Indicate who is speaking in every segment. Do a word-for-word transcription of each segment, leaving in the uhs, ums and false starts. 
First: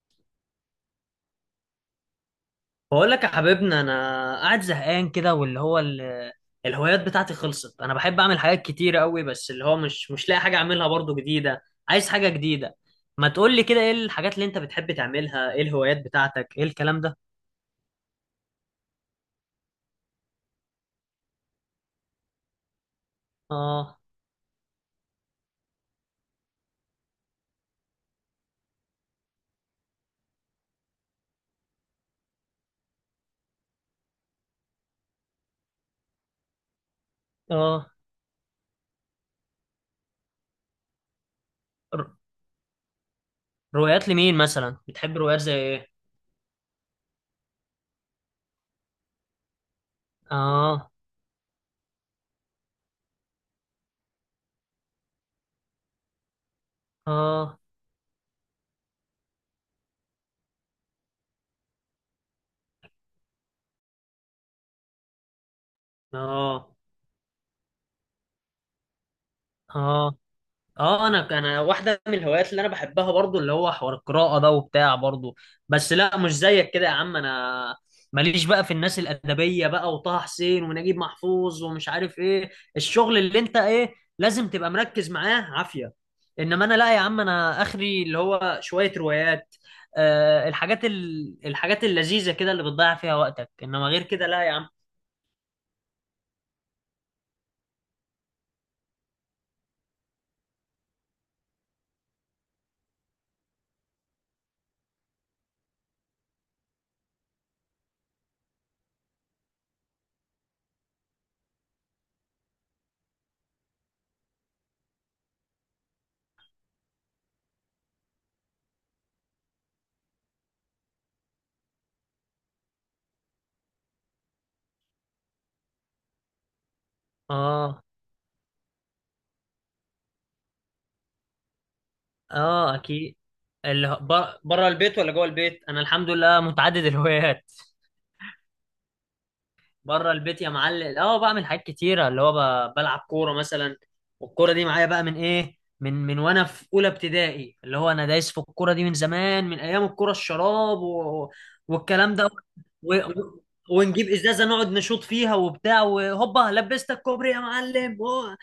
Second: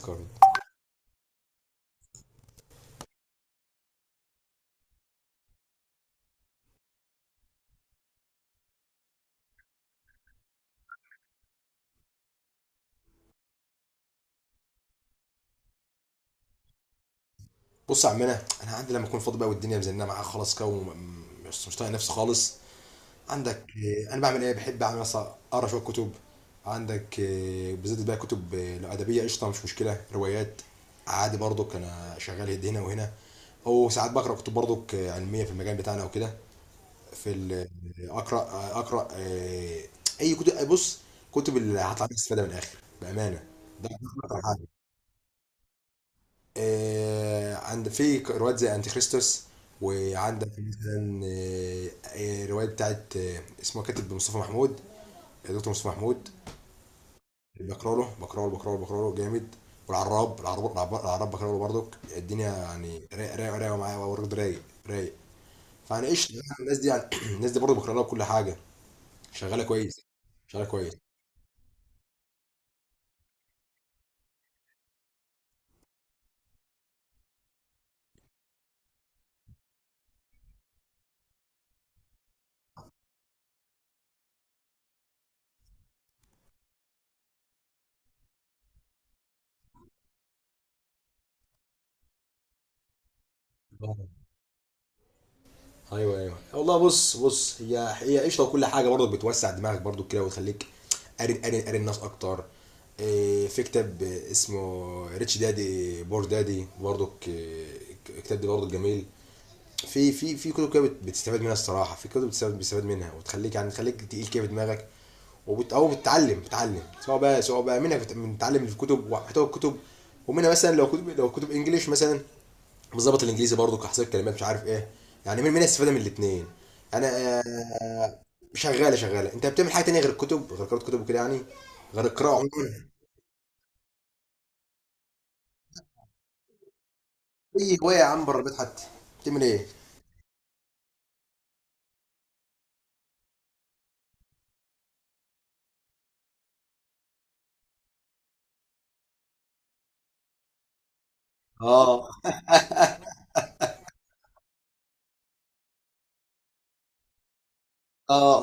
Speaker 1: كارد.
Speaker 2: بقول لك يا حبيبنا انا قاعد زهقان كده واللي هو ال- الهوايات بتاعتي خلصت. انا بحب اعمل حاجات كتير قوي، بس اللي هو مش مش لاقي حاجه اعملها برضو جديده. عايز حاجه جديده. ما تقول لي كده، ايه الحاجات اللي انت بتحب تعملها؟ ايه الهوايات بتاعتك؟ ايه الكلام ده؟
Speaker 1: بص يا عمنا، انا عندي لما اكون فاضي بقى والدنيا مزنقه معايا خلاص كده، وم- مش مش طايق نفسي خالص. عندك؟
Speaker 2: اه.
Speaker 1: آه، انا بعمل ايه، بحب اعمل مثلا اقرا شويه كتب. عندك؟ آه، بالذات بقى كتب، آه، لو ادبيه قشطه، مش مشكله، روايات. عادي برضك انا شغال يد هنا وهنا، او ساعات بقرا كتب برضك آه، علميه في المجال بتاعنا وكده. في ال-
Speaker 2: اه.
Speaker 1: آه، اقرا آه، اقرا آه، اي كتب. بص، كتب اللي
Speaker 2: ر-
Speaker 1: هتعمل استفاده من الاخر بامانه. ده ده
Speaker 2: روايات لمين
Speaker 1: أكتر حاجة.
Speaker 2: مثلا؟ بتحب روايات زي ايه؟
Speaker 1: آه، عند في روايات زي انتي كريستوس، وعندك
Speaker 2: اه.
Speaker 1: مثلا آه، آه، روايه بتاعت آه، اسمه كاتب مصطفى محمود، دكتور مصطفى محمود.
Speaker 2: اه.
Speaker 1: بقرا له بقرا له بقرا له بقرا له جامد. والعراب العراب العراب العراب بقرا له برضك. الدنيا يعني رايق رايق رايق معايا، برضه رايق، رايق. فانا قشطه يعني.
Speaker 2: اه.
Speaker 1: الناس دي يعني الناس دي برضه بقرا لها كل حاجه. شغاله كويس.
Speaker 2: اه.
Speaker 1: شغاله كويس.
Speaker 2: اه. انا انا واحده من الهوايات اللي انا بحبها برضو اللي هو حوار القراءه ده وبتاع برضو. بس لا، مش زيك كده يا عم. انا ماليش بقى في الناس الادبيه بقى، وطه حسين ونجيب محفوظ ومش عارف ايه. الشغل اللي انت ايه، لازم تبقى مركز معاه عافيه. انما انا لا يا عم، انا اخري اللي هو شويه روايات. آه، الحاجات ال... الحاجات اللذيذه كده اللي بتضيع فيها وقتك، انما غير كده لا يا عم.
Speaker 1: ايوه، ايوه، والله. بص بص، هي هي قشطه، وكل حاجه برضك بتوسع دماغك برضك كده، وتخليك قاري قاري قاري الناس اكتر. إيه، في كتاب اسمه ريتش دادي بور دادي برضك إيه، الكتاب ده برضك جميل. في في في كتب كده بت- بتستفاد منها الصراحه، في كتب بتستفاد بتستفاد منها وتخليك يعني تخليك تقيل كده في دماغك، وبت او بتتعلم بتتعلم سواء بقى سواء بقى منها بت- بتتعلم الكتب ومحتوى الكتب، ومنها مثلا لو كتب لو كتب انجليش مثلا، بظبط الانجليزي برضو كحصيل كلمات مش عارف ايه. يعني من منها استفاده من الاثنين. انا.
Speaker 2: اه.
Speaker 1: آه، شغاله شغاله. انت بتعمل حاجه تانية غير الكتب، غير قراءه كتب وكده يعني؟ غير القراءه عموما؟
Speaker 2: اه، اكيد. اللي هو- ب- بره البيت ولا جوه البيت، انا الحمد لله متعدد الهوايات.
Speaker 1: اي هوايه يا عم، بره البيت حتى، بتعمل ايه؟
Speaker 2: بره البيت يا معلم اه بعمل حاجات كتيره، اللي هو ب- بلعب كوره مثلا. والكوره دي معايا بقى من ايه، من من وانا في اولى ابتدائي. اللي هو انا دايس في الكوره دي من زمان، من ايام الكوره الشراب و...
Speaker 1: اه،
Speaker 2: والكلام ده، و... و... ونجيب ازازه نقعد نشوط فيها وبتاع، وهوبا لبستك كوبري يا معلم.
Speaker 1: اه.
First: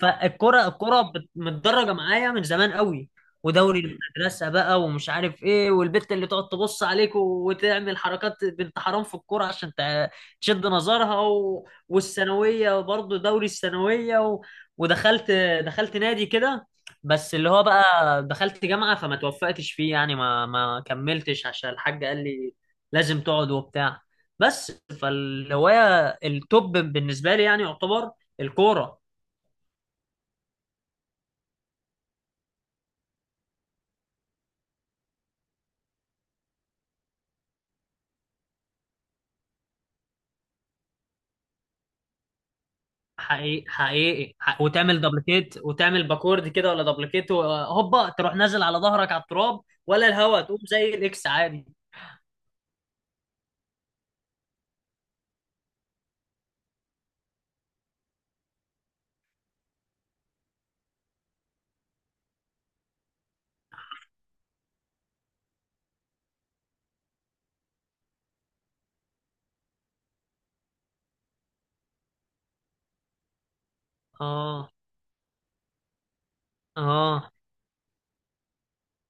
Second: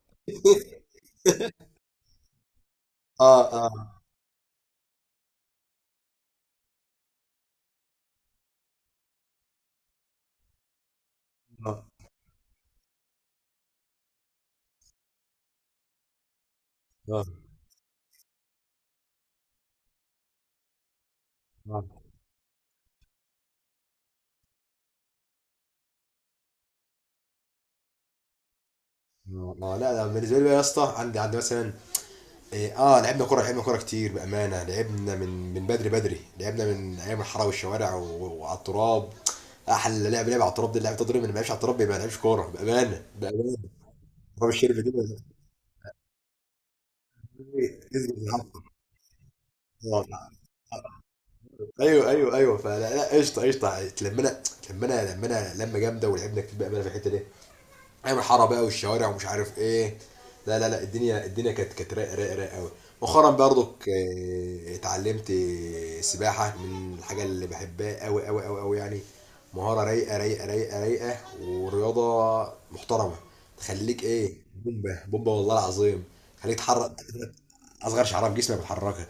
Speaker 2: فالكرة، الكرة بت- متدرجة معايا من زمان قوي.
Speaker 1: اه،
Speaker 2: ودوري
Speaker 1: اه،
Speaker 2: المدرسة بقى ومش عارف ايه، والبت اللي تقعد تبص عليك و- وتعمل حركات بنت حرام في الكرة عشان تع- تشد نظرها، و... والثانوية برضه دوري الثانوية و... ودخلت، دخلت نادي كده.
Speaker 1: اه،
Speaker 2: بس اللي هو بقى دخلت جامعة فما توفقتش فيه يعني، ما ما كملتش عشان
Speaker 1: اه.
Speaker 2: الحاج قال لي لازم تقعد وبتاع. بس فالهواية التوب بالنسبة لي يعني يعتبر الكورة.
Speaker 1: والله لا، لا، بالنسبه لي بقى يا اسطى، عندي عندي مثلا إيه، اه، لعبنا كوره لعبنا كوره كتير بامانه، لعبنا من من بدري بدري، لعبنا من ايام الحاره والشوارع و- وعلى التراب. احلى لعب لعب على التراب، دي اللعب تضرب، اللي ما لعبش على التراب يبقى ما لعبش كوره، بامانه بامانه.
Speaker 2: حقيقي، حقيقي
Speaker 1: تراب
Speaker 2: حق-
Speaker 1: الشرب
Speaker 2: وتعمل
Speaker 1: كده
Speaker 2: دبليكيت وتعمل باكورد كده ولا دبليكيت، هوبا
Speaker 1: يزبط
Speaker 2: تروح نازل
Speaker 1: الحفر.
Speaker 2: على ظهرك على التراب،
Speaker 1: آه.
Speaker 2: ولا الهوا تقوم زي الاكس عادي.
Speaker 1: ايوه، ايوه، ايوه. فلا، لا، قشطه قشطه، اتلمنا اتلمنا لمنا لمه جامده، ولعبنا كتير بامانه في الحته دي، ايام حاره بقى والشوارع ومش عارف ايه. لا، لا، لا، الدنيا الدنيا كانت كانت رايقه رايقه رايقه قوي. مؤخرا برضك آه، اتعلمت سباحه، من الحاجه اللي بحبها قوي قوي قوي قوي يعني. مهاره رايقه رايقه رايقه رايقه ورياضه محترمه. تخليك ايه
Speaker 2: اه.
Speaker 1: بومبه بومبه، والله العظيم. تخليك تحرك
Speaker 2: اه.
Speaker 1: اصغر شعره في جسمك بتحركها.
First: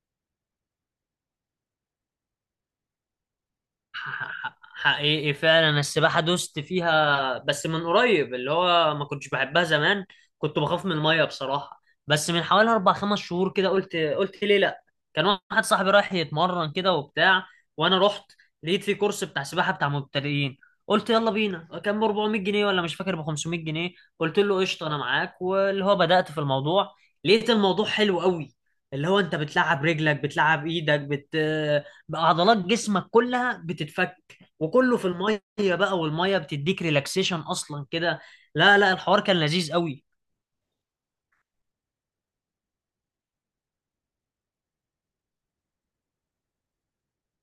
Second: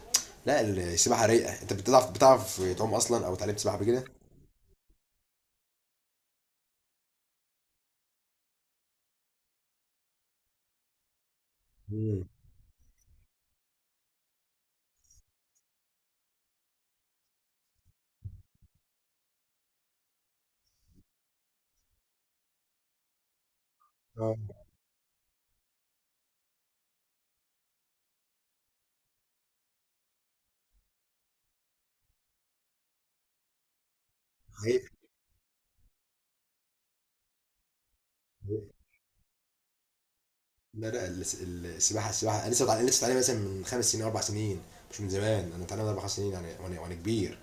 Speaker 1: لا، السباحه رايقه. انت بتعرف بتعرف تعوم اصلا، او اتعلمت سباحه قبل كده؟
Speaker 2: ح- ح- حقيقي فعلا السباحة دوست فيها بس من قريب. اللي هو ما كنتش بحبها زمان، كنت بخاف من المية بصراحة.
Speaker 1: مم.
Speaker 2: بس من حوالي أربع خمس شهور كده، قلت قلت ليه لأ. كان واحد صاحبي رايح يتمرن كده وبتاع، وأنا رحت لقيت في كورس بتاع سباحة بتاع مبتدئين. قلت يلا بينا. كان ب أربعمية جنيه ولا مش فاكر ب خمسمية جنيه.
Speaker 1: اه،
Speaker 2: قلت له قشطة أنا معاك. واللي هو بدأت في الموضوع، لقيت الموضوع حلو قوي. اللي هو أنت بتلعب رجلك، بتلعب إيدك، بت بقى عضلات جسمك كلها بتتفك،
Speaker 1: حقيقي.
Speaker 2: وكله في الميه بقى، والميه بتديك ريلاكسيشن اصلا كده. لا لا، الحوار كان لذيذ قوي.
Speaker 1: لا، لا، الس- السباحه السباحه انا لسه بتعلم لسه بتعلم مثلا من خمس سنين، اربع سنين. مش من زمان. انا بتعلم اربع سنين يعني، وانا وانا كبير.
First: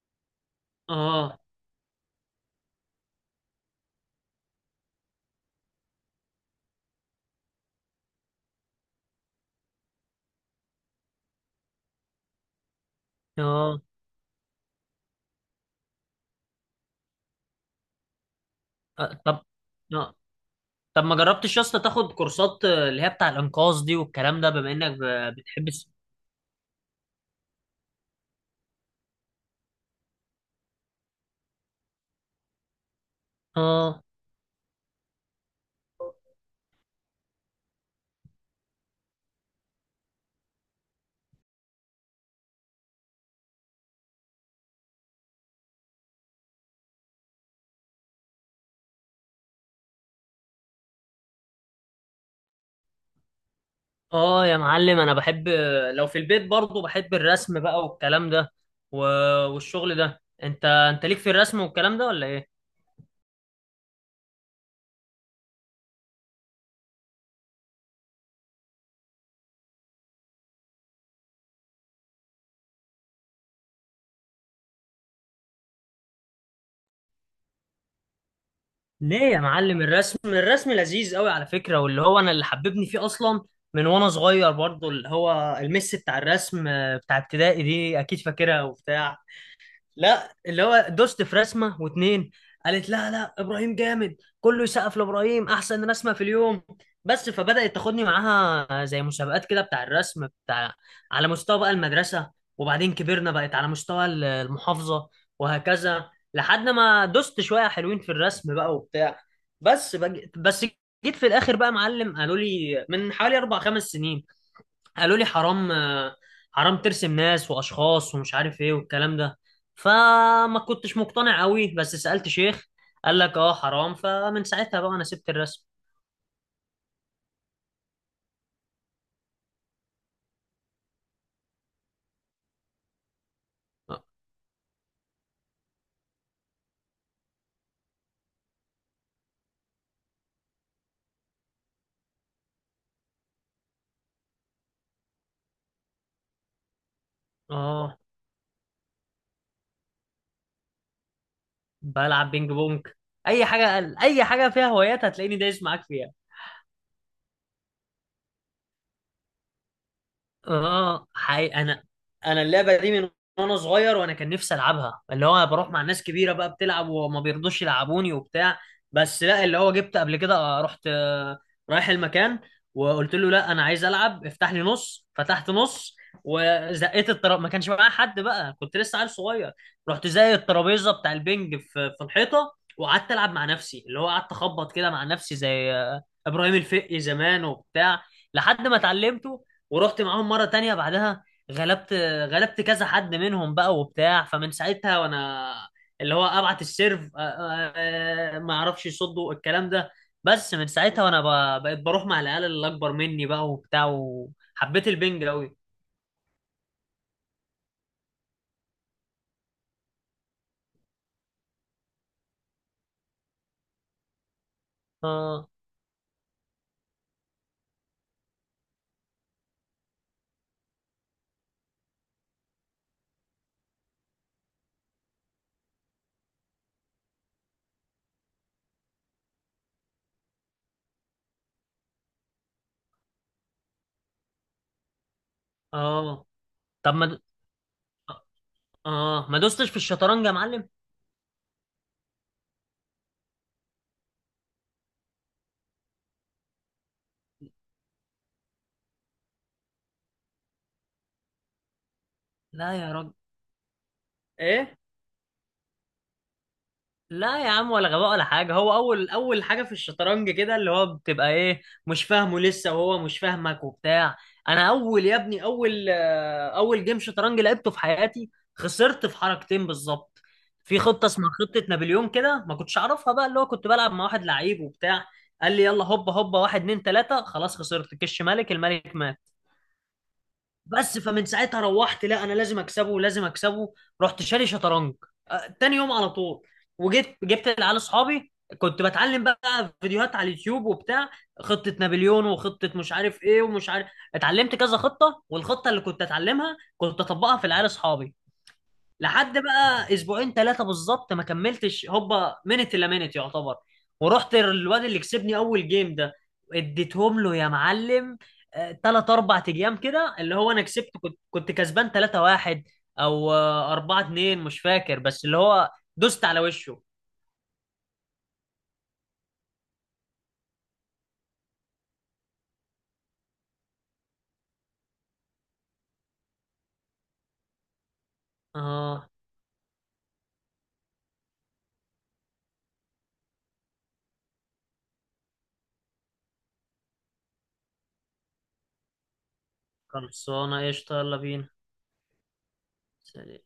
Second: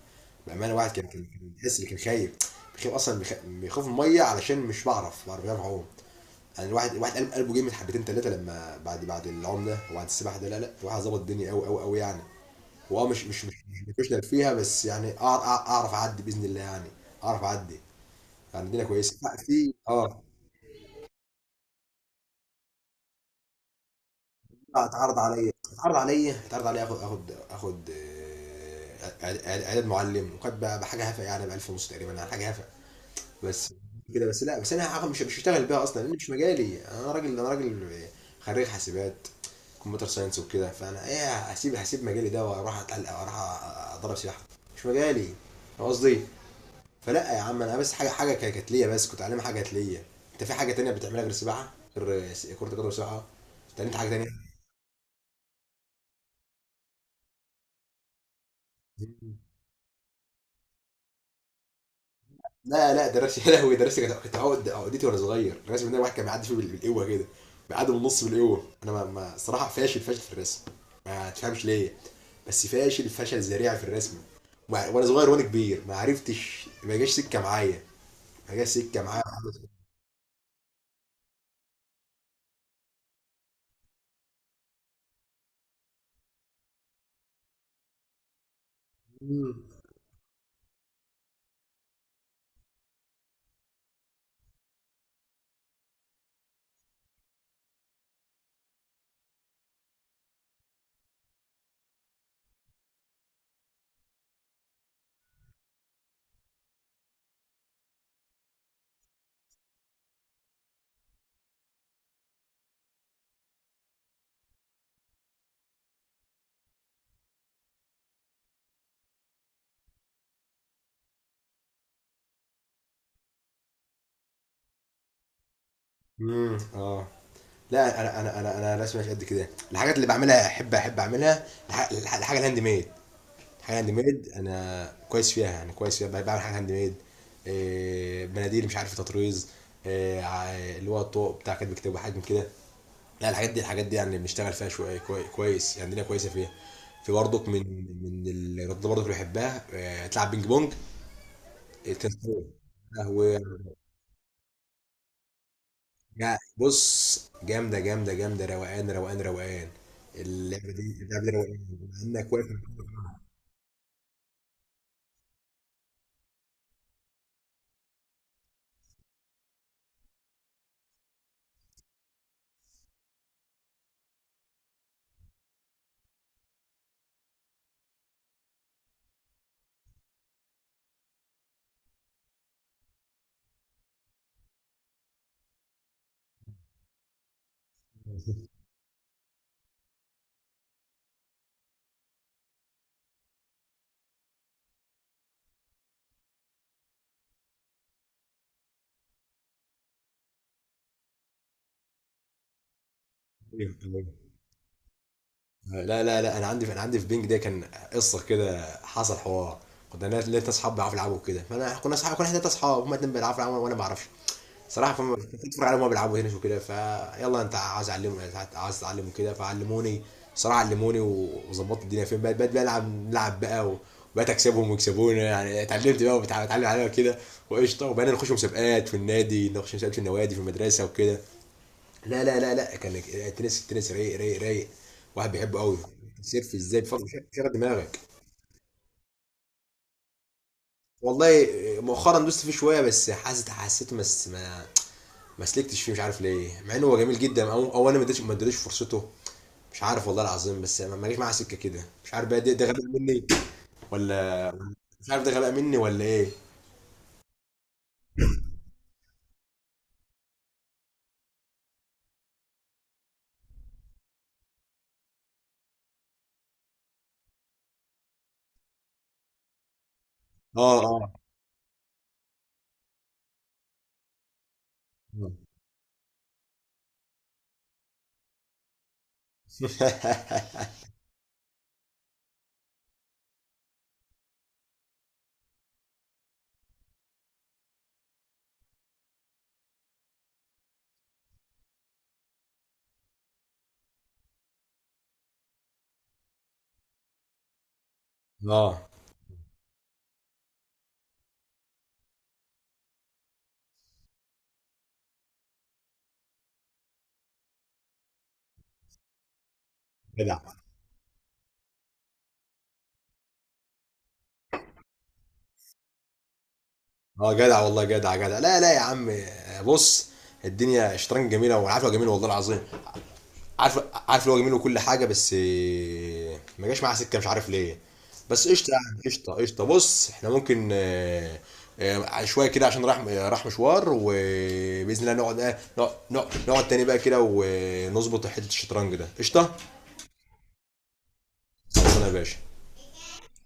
Speaker 1: بامانه، واحد كان كان
Speaker 2: اه.
Speaker 1: كان بيحس اللي كان خايف، بيخاف اصلا، بيخ- بيخاف من الميه، علشان مش بعرف بعرف بعرف اعوم. يعني الواحد الواحد قلب قلبه جامد حبتين ثلاثه، لما بعد بعد العوم ده وبعد السباحه ده، لا، لا، الواحد ظبط الدنيا قوي قوي قوي يعني. هو آه مش مش مش مش
Speaker 2: اه.
Speaker 1: بروفيشنال فيها، بس يعني أع- أع- اعرف اعدي باذن الله يعني، اعرف اعدي. يعني الدنيا
Speaker 2: آه،
Speaker 1: كويسه. لا،
Speaker 2: طب.
Speaker 1: في
Speaker 2: آه.
Speaker 1: اه
Speaker 2: طب ما جربتش يا اسطى تاخد كورسات آه، اللي هي بتاع الانقاذ دي والكلام ده، بما
Speaker 1: لا،
Speaker 2: انك
Speaker 1: اتعرض
Speaker 2: ب-
Speaker 1: عليا
Speaker 2: بتحب الس-
Speaker 1: اتعرض عليا اتعرض عليا اخد اخد اخد آه، إعد- إعد- اعداد معلم، وكانت بقى بحاجه هفه يعني، ب ألف ونص تقريبا، على حاجه هفه بس
Speaker 2: اه.
Speaker 1: كده. بس لا، بس انا هاخد- مش مش هشتغل بيها اصلا، لان مش مجالي. انا راجل، انا راجل خريج حاسبات، كمبيوتر ساينس وكده. فانا ايه، هسيب هسيب مجالي ده واروح اتعلق واروح، أ- اضرب سياحه. مش مجالي. فاهم قصدي؟ فلا يا عم، انا بس حاجه حاجه ك- كانت ليا، بس كنت اتعلم حاجه كانت ليا. انت في حاجه تانية بتعملها غير السباحه، غير س- كره القدم والسباحه؟ اتعلمت حاجه
Speaker 2: اه يا معلم، انا بحب، لو في البيت برضو، بحب الرسم بقى والكلام ده و...
Speaker 1: تانية؟
Speaker 2: والشغل ده. انت انت ليك في الرسم والكلام ده ولا ايه؟
Speaker 1: لا، لا، دراسة يا لهوي. دراسة كانت كانت عقد عقدتي وانا صغير. الرسم ده واحد كان بيعدي فيه بال- بالقوة كده، بيعدي بالنص بالقوة. انا ما ما صراحة فاشل فاشل في الرسم، ما تفهمش ليه، بس فاشل فشل ذريع في الرسم. وع- وانا صغير وانا كبير، ما عرفتش، ما جاش سكة معايا، ما جاش سكة
Speaker 2: ليه
Speaker 1: معايا.
Speaker 2: يا معلم؟ الرسم، الرسم لذيذ قوي على فكرة. واللي هو انا اللي حببني فيه اصلا من وانا صغير برضو، اللي هو المس بتاع الرسم آه، بتاع ابتدائي دي، اكيد فاكرها وبتاع. لا اللي هو دوست في رسمه واتنين، قالت لا لا، ابراهيم جامد، كله يسقف لابراهيم، احسن رسمه في اليوم. بس فبدات تاخدني معاها زي مسابقات كده بتاع الرسم بتاع، على مستوى بقى المدرسه، وبعدين كبرنا بقت على مستوى ال- المحافظه، وهكذا لحد ما دوست شويه حلوين في الرسم بقى وبتاع. بس بج... بس جيت في الاخر بقى معلم، قالوا لي من حوالي اربع خمس سنين، قالوا لي حرام. حرام ترسم ناس واشخاص ومش عارف ايه والكلام ده. فما كنتش مقتنع قوي، بس سألت شيخ قال لك اه حرام. فمن ساعتها بقى انا سبت الرسم.
Speaker 1: امم اه. لا، انا انا انا انا رسمي مش قد كده. الحاجات اللي بعملها احب احب اعملها، الح- الح- الحاجة الهاند ميد. حاجه هاند ميد، انا كويس فيها، يعني كويس فيها. بقى- بعمل حاجه هاند ميد. إيه، مناديل، مش عارف، تطريز. إيه، ع- اللي هو الطوق بتاع كاتب كتاب، حاجات كده. لا، الحاجات دي الحاجات دي يعني بنشتغل فيها شويه كوي- كويس يعني، الدنيا كويسه فيها. في برضك من
Speaker 2: اه.
Speaker 1: من الرياضات برضك اللي بحبها، إيه، تلعب بينج بونج. إيه، تنس
Speaker 2: بلعب
Speaker 1: طاولة.
Speaker 2: بينج بونج. اي
Speaker 1: قهوة.
Speaker 2: حاجه، اي حاجه فيها هوايات هتلاقيني دايس معاك فيها.
Speaker 1: لا، بص، جامدة جامدة جامدة، روقان روقان روقان. اللعبة دي،
Speaker 2: اه
Speaker 1: اللعبة دي
Speaker 2: حقيقي،
Speaker 1: روقان،
Speaker 2: انا
Speaker 1: انك
Speaker 2: انا
Speaker 1: واقف.
Speaker 2: اللعبه دي من وانا صغير، وانا كان نفسي العبها. اللي هو انا بروح مع ناس كبيره بقى بتلعب وما بيرضوش يلعبوني وبتاع. بس لا، اللي هو جبت قبل كده، آه، رحت، آه، رايح المكان، وقلت له لا انا عايز العب افتح لي نص. فتحت نص، وزقيت الترابيزه، ما كانش معايا حد بقى، كنت لسه عيل صغير. رحت زي الترابيزه بتاع البنج في في الحيطه، وقعدت العب مع نفسي. اللي هو قعدت اخبط كده مع نفسي زي آه، ابراهيم الفقي زمان وبتاع لحد ما اتعلمت. ورحت معاهم مرة تانية بعدها، غلبت، غلبت كذا حد منهم بقى وبتاع. فمن ساعتها وانا اللي هو ابعت السيرف، آه، آه، آه، ما اعرفش يصدوا الكلام ده. بس من ساعتها وانا ب- بقيت بروح مع العيال اللي اكبر مني بقى وبتاع، وحبيت البنج قوي.
Speaker 1: لا، لا، لا، انا عندي انا عندي في بينج ده كان قصه كده، حصل حوار. كنا ناس- لقيت ناس اصحاب بيعرفوا يلعبوا كده، فانا كنا اصحاب، كنا احنا تلات اصحاب، هما اتنين بيلعبوا يلعبوا وانا ما بعرفش صراحه. فما كنت
Speaker 2: اه.
Speaker 1: اتفرج عليهم وهما بيلعبوا هنا وكده، فيلا، انت عايز اعلمهم، عايز تعلمهم كده، فعلموني صراحه، علموني، و- وظبطت الدنيا. فين بقيت بقيت بلعب، نلعب بقى و- وبقيت اكسبهم ويكسبوني يعني، اتعلمت بقى وبتعلم عليها كده، وقشطه، وبقينا نخش مسابقات في النادي، نخش مسابقات في النوادي، في المدرسه وكده. لا، لا، لا، لا، كان التنس التنس رايق رايق رايق. واحد بيحبه قوي،
Speaker 2: اه،
Speaker 1: سيرف ازاي،
Speaker 2: طب ما
Speaker 1: بفضل
Speaker 2: د-
Speaker 1: شغل دماغك.
Speaker 2: اه. آه، ما دوستش في الشطرنج يا معلم؟
Speaker 1: والله مؤخرا دوست فيه شويه، بس حاسس، حسيته بس ما ما سلكتش فيه، مش عارف ليه، مع انه هو جميل جدا، او او انا ما اديتش ما اديتش فرصته، مش عارف والله العظيم. بس ما ما جاش معاها سكه كده، مش عارف بقى. ده ده
Speaker 2: لا
Speaker 1: غباء
Speaker 2: يا راجل.
Speaker 1: مني ولا؟
Speaker 2: ايه؟
Speaker 1: مش عارف، ده غباء مني ولا ايه؟
Speaker 2: لا يا عم، ولا غباء ولا حاجة. هو أول أول حاجة في الشطرنج كده اللي هو بتبقى إيه، مش فاهمه لسه، وهو مش فاهمك وبتاع. أنا أول يا ابني، أول آه، أول جيم شطرنج لعبته في حياتي، خسرت في حركتين بالظبط.
Speaker 1: اه،
Speaker 2: في خطة
Speaker 1: اه.
Speaker 2: اسمها خطة نابليون كده ما كنتش أعرفها بقى. اللي هو كنت بلعب مع واحد لعيب وبتاع، قال لي يلا هوبا هوبا، واحد اتنين تلاتة، خلاص خسرت، كش ملك، الملك مات. بس فمن ساعتها روحت، لا انا لازم اكسبه، لازم اكسبه. رحت شاري شطرنج آه، تاني يوم على طول، وجيت جبت العيال اصحابي. كنت بتعلم بقى فيديوهات على اليوتيوب وبتاع، خطة نابليون وخطة مش عارف ايه ومش عارف. اتعلمت كذا خطة، والخطة اللي كنت اتعلمها كنت اطبقها في العيال اصحابي.
Speaker 1: اه،
Speaker 2: لحد بقى اسبوعين ثلاثه بالظبط، ما كملتش هوبا منت الا منت يعتبر. ورحت الواد اللي كسبني اول جيم ده، اديتهم له يا معلم. ثلاث اربع ايام كده اللي
Speaker 1: جدع،
Speaker 2: هو انا كسبت، كنت كنت كسبان ثلاثه واحد او اربعه اتنين مش فاكر، بس اللي هو دوست على وشه.
Speaker 1: اه، جدع، والله، جدع جدع. لا، لا يا عم، بص، الدنيا شطرنج جميله، والعافيه جميله، والله العظيم. عارف عارف اللي هو جميل وكل حاجه، بس آه، ما جاش معاه سكه، مش عارف ليه. بس قشطه يعني،
Speaker 2: اه،
Speaker 1: قشطه قشطه. بص، احنا ممكن آه، آه، شويه كده عشان راح راح مشوار، وباذن الله نقعد آه، نقعد نقعد نقعد تاني بقى كده ونظبط حته الشطرنج ده، قشطه.
Speaker 2: خلصانه قشطه، يلا بينا.
Speaker 1: خلصنا يا باشا.
Speaker 2: سلام.